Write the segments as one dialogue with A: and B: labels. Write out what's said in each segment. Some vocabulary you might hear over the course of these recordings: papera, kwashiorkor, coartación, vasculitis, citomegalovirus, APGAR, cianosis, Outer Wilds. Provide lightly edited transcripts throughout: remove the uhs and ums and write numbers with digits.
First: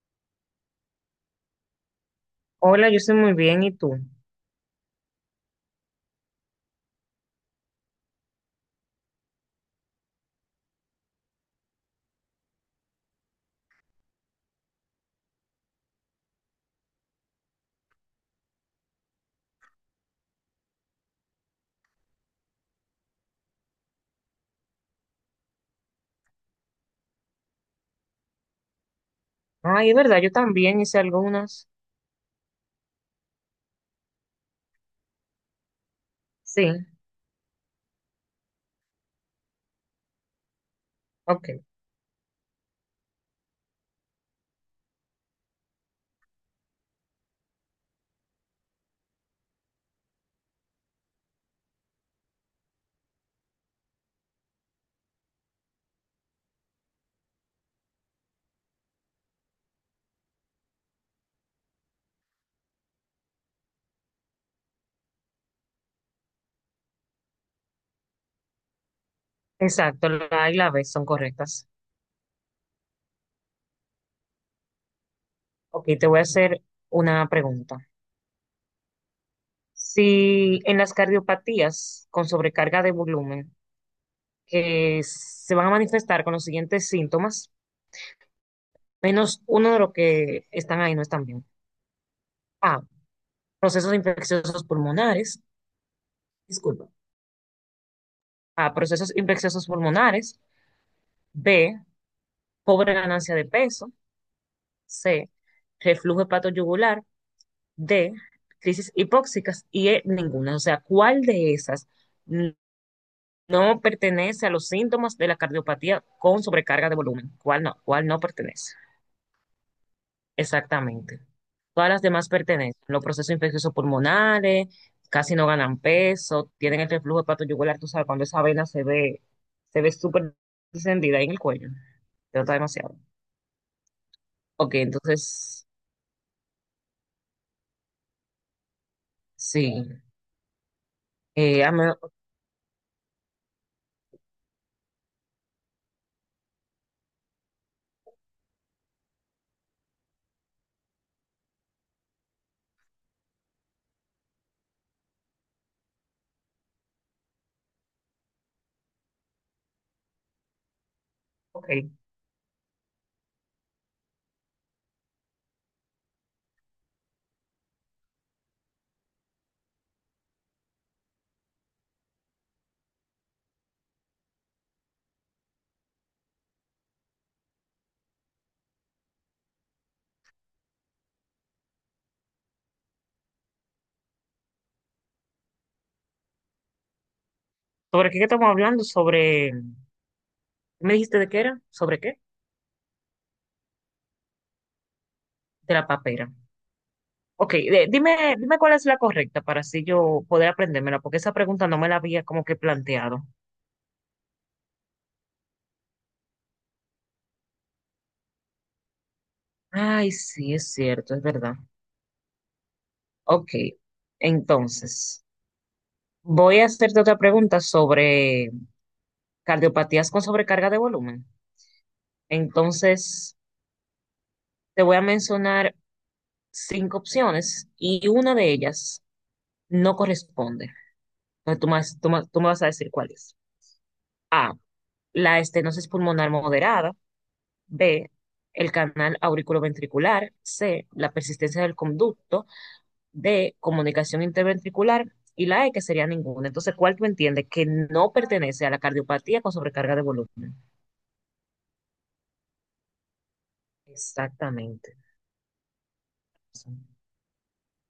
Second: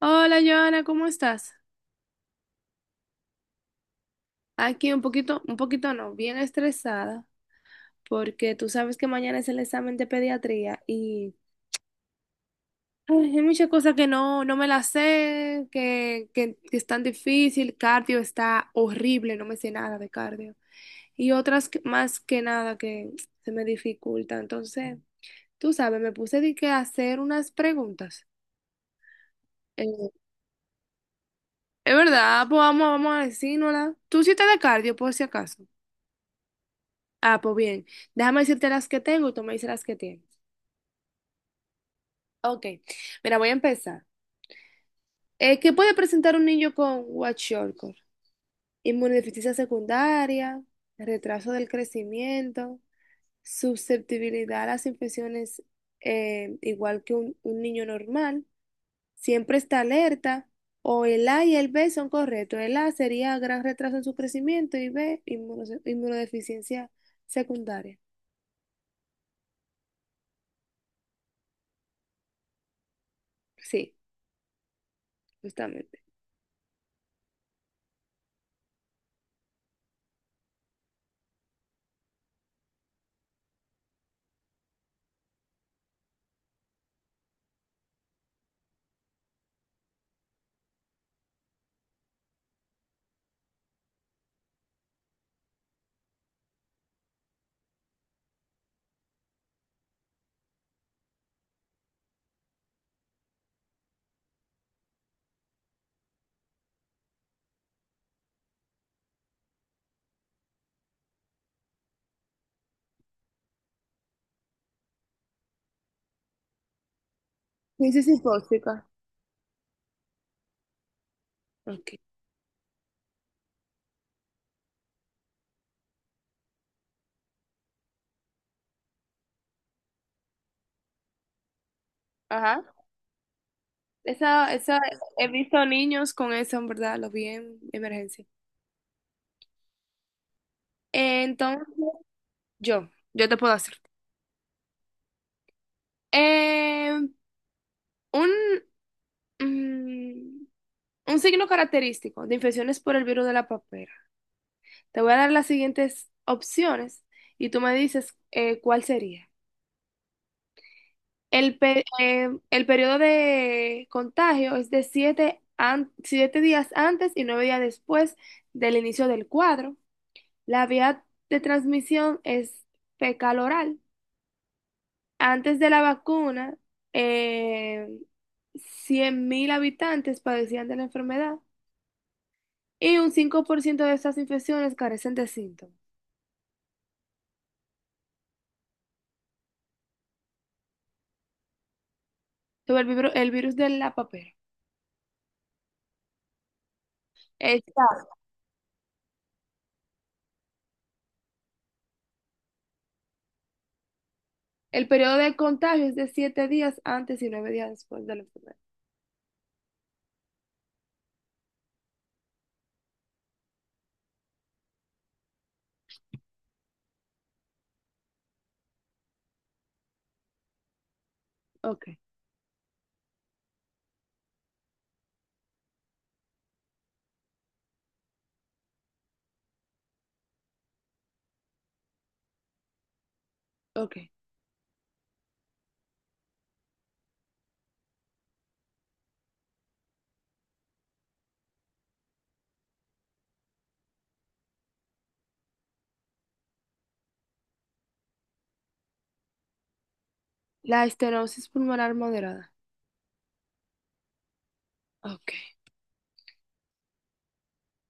A: Hola, Joana, ¿cómo estás?
B: Hola, yo estoy muy bien, ¿y tú?
A: Aquí un poquito no, bien estresada, porque tú sabes que mañana es el examen de pediatría y ay, hay muchas cosas que no me las sé, que es tan difícil, cardio está horrible, no me sé nada de cardio. Y más que nada que se me dificulta. Entonces, tú sabes, me puse de que a hacer unas preguntas.
B: Ay, es
A: Eh,
B: verdad, yo también hice algunas.
A: es verdad, pues vamos, vamos a decírnosla. Tú sí estás de cardio, por si acaso.
B: Sí,
A: Ah, pues bien. Déjame decirte las que tengo y tú me dices las que tienes.
B: ok.
A: Ok. Mira, voy a empezar. ¿Qué puede presentar un niño con kwashiorkor? Inmunodeficiencia secundaria, retraso del crecimiento, susceptibilidad a las infecciones, igual que un niño normal, siempre está alerta, o el A y el B son correctos. El A sería gran retraso en su crecimiento y B, inmunodeficiencia secundaria.
B: Exacto, la A y la B son correctas.
A: Sí,
B: Ok,
A: justamente.
B: te voy a hacer una pregunta. Si en las cardiopatías con sobrecarga de volumen que se van a manifestar con los siguientes síntomas, menos uno de los que están ahí no están bien. A, procesos infecciosos pulmonares, disculpa. A, procesos infecciosos pulmonares. B, pobre ganancia de peso. C, reflujo hepatoyugular de crisis hipóxicas y E, ninguna. O sea, ¿cuál de esas no pertenece a los síntomas de la cardiopatía con sobrecarga de volumen? ¿Cuál no?
A: Crisis
B: ¿Cuál no pertenece?
A: hipóxica.
B: Exactamente.
A: Ok.
B: Todas las demás pertenecen. Los procesos infecciosos pulmonares, casi no ganan peso, tienen el reflujo hepatoyugular, tú sabes, cuando esa vena se ve súper encendida ahí en el cuello. Te nota
A: Ajá.
B: demasiado.
A: Esa,
B: Ok,
A: esa, he visto
B: entonces,
A: niños con eso, en verdad, lo vi en emergencia.
B: sí. Eh,
A: Entonces,
B: a me-
A: yo te puedo hacer. Eh, un, mm, un signo característico de infecciones por el virus de la papera. Te voy a dar las siguientes opciones y tú me dices, cuál sería.
B: ok.
A: El periodo de contagio es de siete días antes y 9 días después del inicio del cuadro. La vía de transmisión es fecal oral. Antes de la vacuna, eh, 100.000 habitantes padecían de la enfermedad y un 5% de estas infecciones carecen de síntomas.
B: ¿Sobre qué estamos hablando? Sobre ¿me dijiste de qué era? ¿Sobre qué?
A: Sobre el virus de la papera.
B: De la papera. Ok,
A: Está.
B: dime, dime cuál es la correcta para así yo poder aprendérmela, porque esa pregunta no me la había como que planteado.
A: El periodo de contagio es de 7 días antes y nueve días después de la enfermedad.
B: Ay, sí, es cierto, es verdad. Ok, entonces, voy a hacerte otra pregunta sobre cardiopatías con sobrecarga de volumen.
A: Ok,
B: Entonces, te voy a mencionar cinco opciones y una de ellas no corresponde. Entonces, tú me vas a decir cuál es.
A: ok.
B: A, la estenosis pulmonar moderada. B, el canal auriculoventricular, C, la persistencia del conducto, D, comunicación interventricular y la E, que sería ninguna. Entonces, ¿cuál tú entiendes que no pertenece a la cardiopatía con sobrecarga de volumen?
A: La estenosis pulmonar moderada.
B: Exactamente.
A: Ok.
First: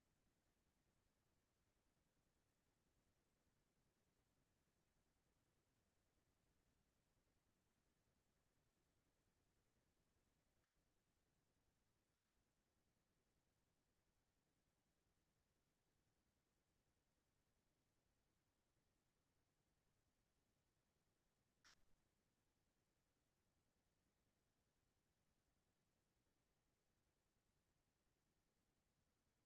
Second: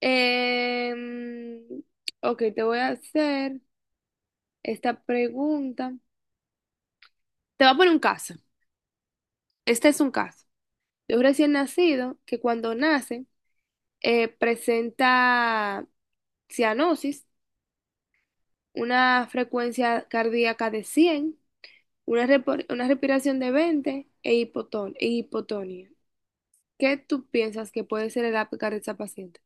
A: Em, ok, te voy a hacer esta pregunta. Te voy a poner un caso. Este es un caso de un recién nacido que cuando nace, presenta cianosis, una frecuencia cardíaca de 100, una respiración de 20 e hipotonía. ¿Qué tú piensas que puede ser el APGAR de esa paciente?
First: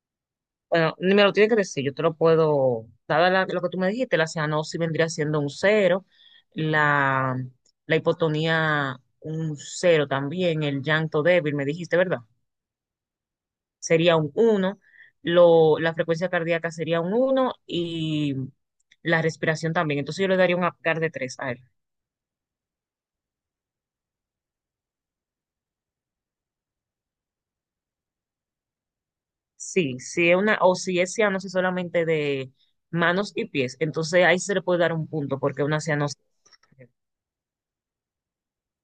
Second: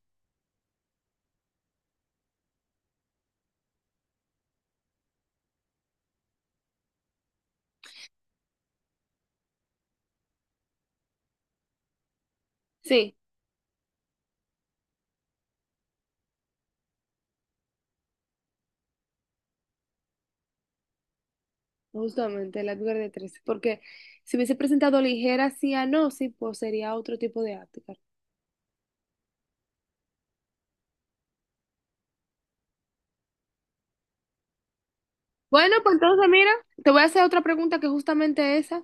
B: Bueno, ni me lo tienes que decir, yo te lo puedo, dada lo que tú me dijiste, la cianosis vendría siendo un cero, la, la hipotonía un cero también, el llanto débil, me dijiste, ¿verdad?
A: Sí,
B: Sería un uno lo, la frecuencia cardíaca sería un uno y la respiración también. Entonces yo le daría un Apgar de 3 a él.
A: justamente el APGAR de 13, porque si hubiese presentado ligera cianosis, pues sería otro tipo de APGAR.
B: Sí, si es una, o si es cianosis solamente de manos y pies, entonces ahí se le puede dar un punto porque
A: Bueno,
B: una
A: pues
B: cianosis.
A: entonces mira, te voy a hacer otra pregunta que justamente esa.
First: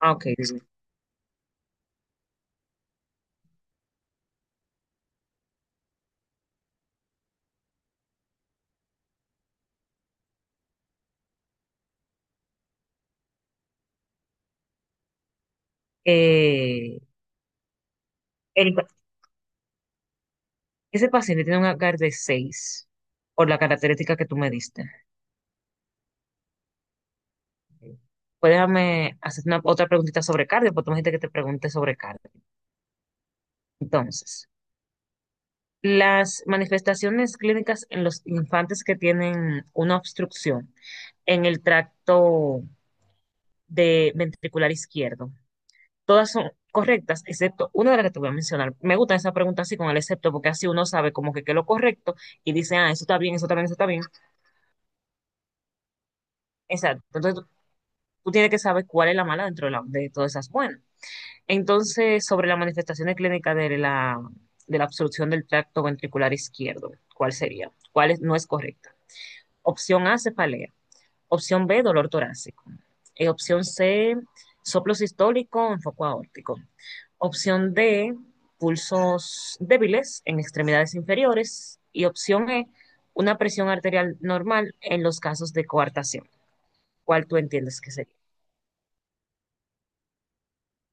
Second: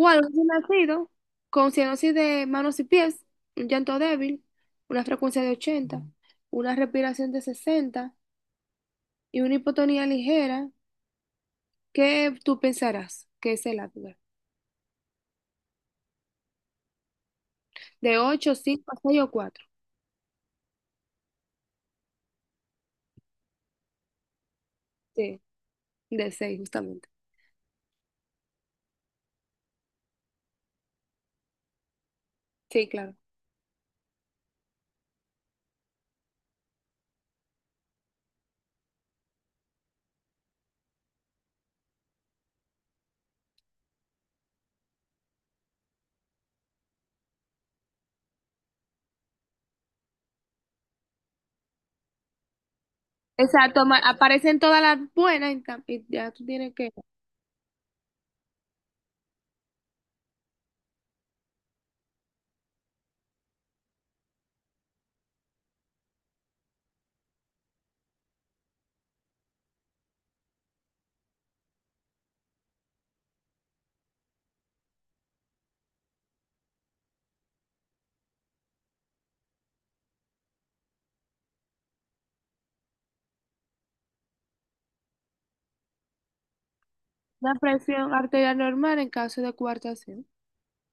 B: Ah, ok,
A: un recién
B: dime.
A: nacido con cianosis de manos y pies, un llanto débil, una frecuencia de ochenta, una respiración de 60 y una hipotonía ligera, ¿qué tú pensarás que es el Apgar?
B: Eh,
A: ¿De 8,
B: el
A: 5, 6 o cuatro?
B: ese paciente tiene un Apgar de 6 por la característica que tú me diste.
A: Sí, de 6 justamente.
B: Pues déjame hacer otra preguntita sobre cardio, porque tú me dijiste que te pregunte sobre cardio.
A: Sí, claro.
B: Entonces, las manifestaciones clínicas en los infantes que tienen una obstrucción en el tracto de ventricular izquierdo, todas son correctas, excepto una de las que te voy a mencionar. Me gusta esa pregunta así con el excepto, porque así uno sabe como que qué es lo correcto y dice, ah, eso está bien, eso está bien, eso
A: Exacto,
B: está bien.
A: aparecen todas las buenas y, y ya tú tienes que...
B: Exacto. Entonces tú tienes que saber cuál es la mala dentro de, de todas esas buenas. Entonces, sobre la manifestación clínica de de la obstrucción del tracto ventricular izquierdo, ¿cuál sería? ¿Cuál no es correcta? Opción A, cefalea. Opción B, dolor torácico. Opción C, soplo sistólico en foco aórtico. Opción D, pulsos débiles en extremidades inferiores. Y opción E, una presión arterial normal en los casos de coartación. ¿Cuál tú
A: Una
B: entiendes que
A: presión
B: sería?
A: arterial normal en caso de coartación.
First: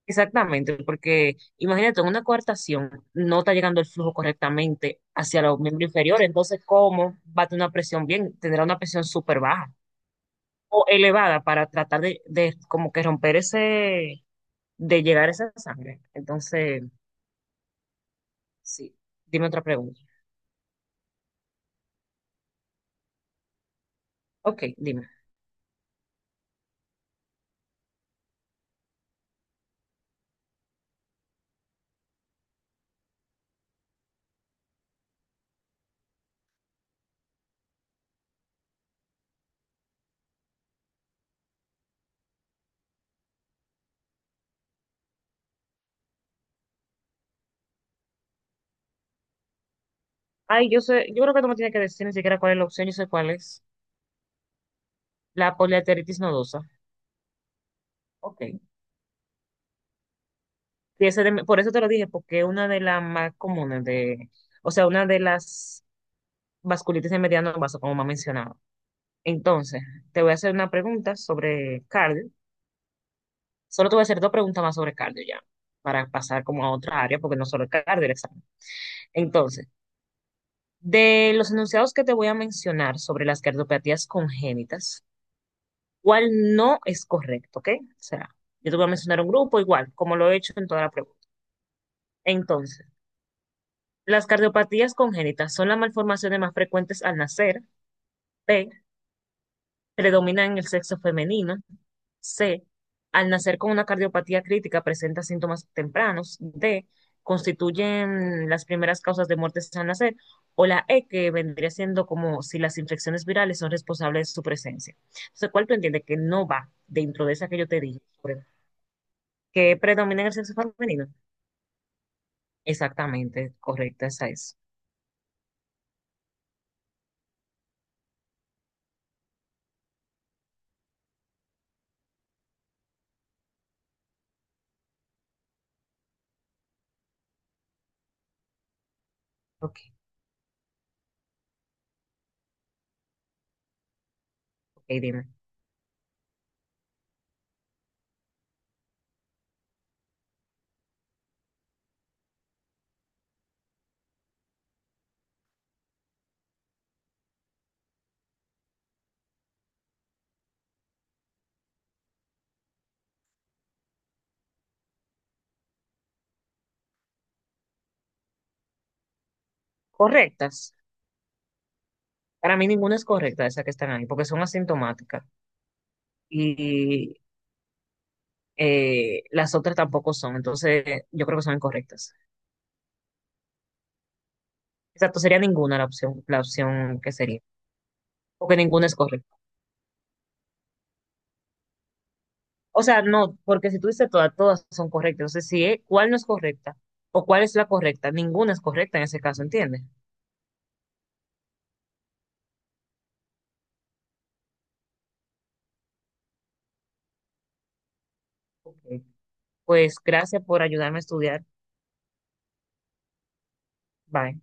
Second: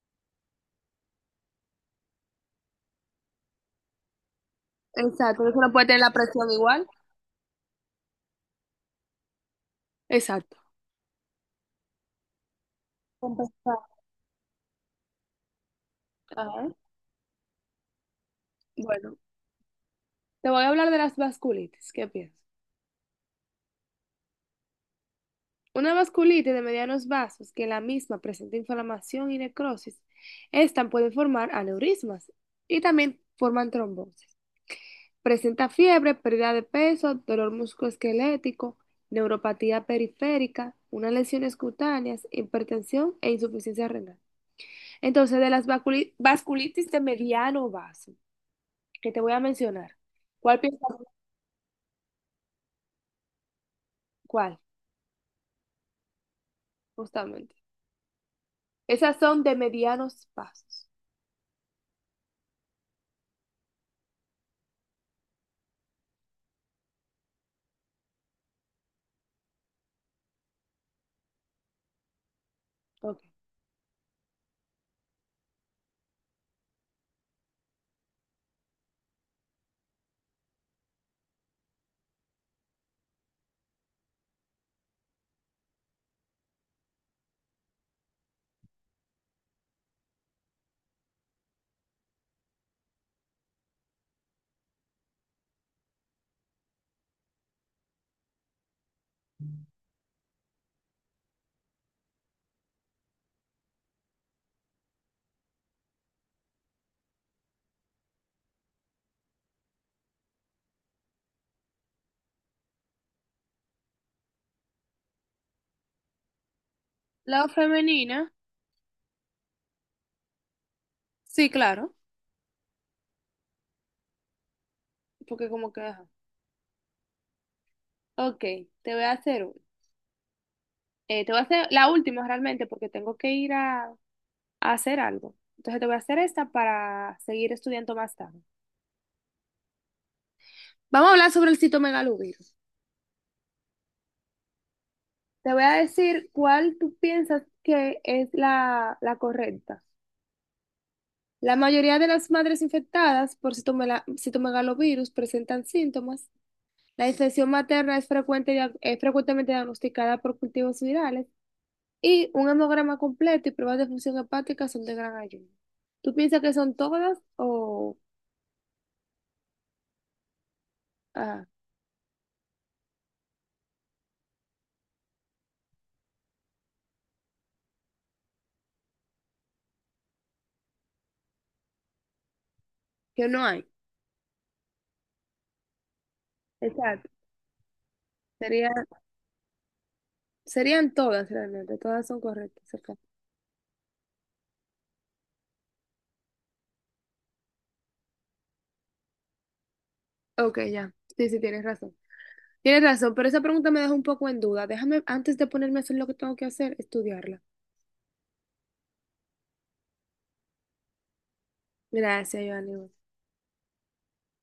B: Exactamente, porque imagínate, en una coartación no está llegando el flujo correctamente hacia
A: Exacto, eso
B: los
A: no puede
B: miembros
A: tener la
B: inferiores,
A: presión
B: entonces,
A: igual.
B: ¿cómo va a tener una presión bien? Tendrá una presión súper baja.
A: Exacto.
B: O elevada para tratar de como que romper ese,
A: Compensar.
B: de llegar a esa sangre.
A: Ajá.
B: Entonces, sí,
A: Bueno.
B: dime otra pregunta.
A: Te voy a hablar de las vasculitis. ¿Qué piensas?
B: Ok, dime.
A: Una vasculitis de medianos vasos que la misma presenta inflamación y necrosis. Esta puede formar aneurismas y también forman trombosis. Presenta fiebre, pérdida de peso, dolor musculoesquelético, neuropatía periférica, unas lesiones cutáneas, hipertensión e insuficiencia renal. Entonces, de las vasculitis de mediano vaso que te voy a mencionar, ¿cuál
B: Ay,
A: piensas?
B: yo sé, yo creo que tú me tienes que decir ni siquiera cuál es la opción, yo sé cuál es.
A: ¿Cuál?
B: La poliarteritis nodosa.
A: Justamente.
B: Ok.
A: Esas son de medianos vasos.
B: Y por eso te lo dije, porque es una de las más comunes de, o sea, una de las vasculitis de mediano vaso, como me ha mencionado. Entonces, te voy a hacer una pregunta sobre cardio.
A: Ok.
B: Solo te voy a hacer dos preguntas más sobre cardio ya, para pasar como a otra área, porque no solo es cardio el examen. Entonces, de los enunciados que te voy a mencionar sobre las cardiopatías congénitas, ¿cuál no es correcto? ¿Ok? O sea, yo te voy a mencionar un grupo igual, como lo he hecho en toda la pregunta. Entonces, las cardiopatías congénitas son las malformaciones más frecuentes al nacer. P, predominan en el sexo femenino. C, al nacer con una cardiopatía crítica presenta síntomas tempranos. D, constituyen las primeras causas de muertes al nacer. O la E, que vendría siendo como si las infecciones virales son responsables de su presencia. Entonces, ¿cuál tú entiendes que no va dentro de
A: La
B: esa que yo te dije?
A: femenina,
B: Que predomina en el sexo femenino.
A: sí, claro,
B: Exactamente, correcta, esa es.
A: porque como que, ajá. Ok, te voy a hacer, te voy a hacer la última realmente porque tengo que ir a hacer algo. Entonces te voy a hacer esta para seguir estudiando más tarde.
B: Ok,
A: Vamos a hablar sobre el citomegalovirus.
B: ok, dime.
A: Te voy a decir cuál tú piensas que es la correcta. La mayoría de las madres infectadas por citomegalovirus presentan síntomas. La infección materna es frecuente, es frecuentemente diagnosticada por cultivos virales. Y un hemograma completo y pruebas de función hepática son de gran ayuda. ¿Tú piensas que son todas o
B: Correctas.
A: ah,
B: Para mí ninguna es correcta de esas que están ahí, porque son asintomáticas. Y las otras tampoco son, entonces yo creo que son incorrectas.
A: que no hay?
B: Exacto, sería ninguna la opción
A: Exacto.
B: que sería, porque
A: Sería,
B: ninguna es correcta.
A: serían todas realmente, todas son correctas.
B: O
A: Ok.
B: sea, no, porque si tú dices todas, todas son correctas, entonces si cuál no es correcta o cuál es la correcta, ninguna es correcta en ese caso, ¿entiendes?
A: Ok, ya. Sí, sí, tienes razón. Tienes razón, pero esa pregunta me deja un poco en duda. Déjame, antes de ponerme a hacer lo que tengo que hacer, estudiarla.
B: Ok. Pues gracias por ayudarme a estudiar.
A: Gracias, Joanny.
B: Bye.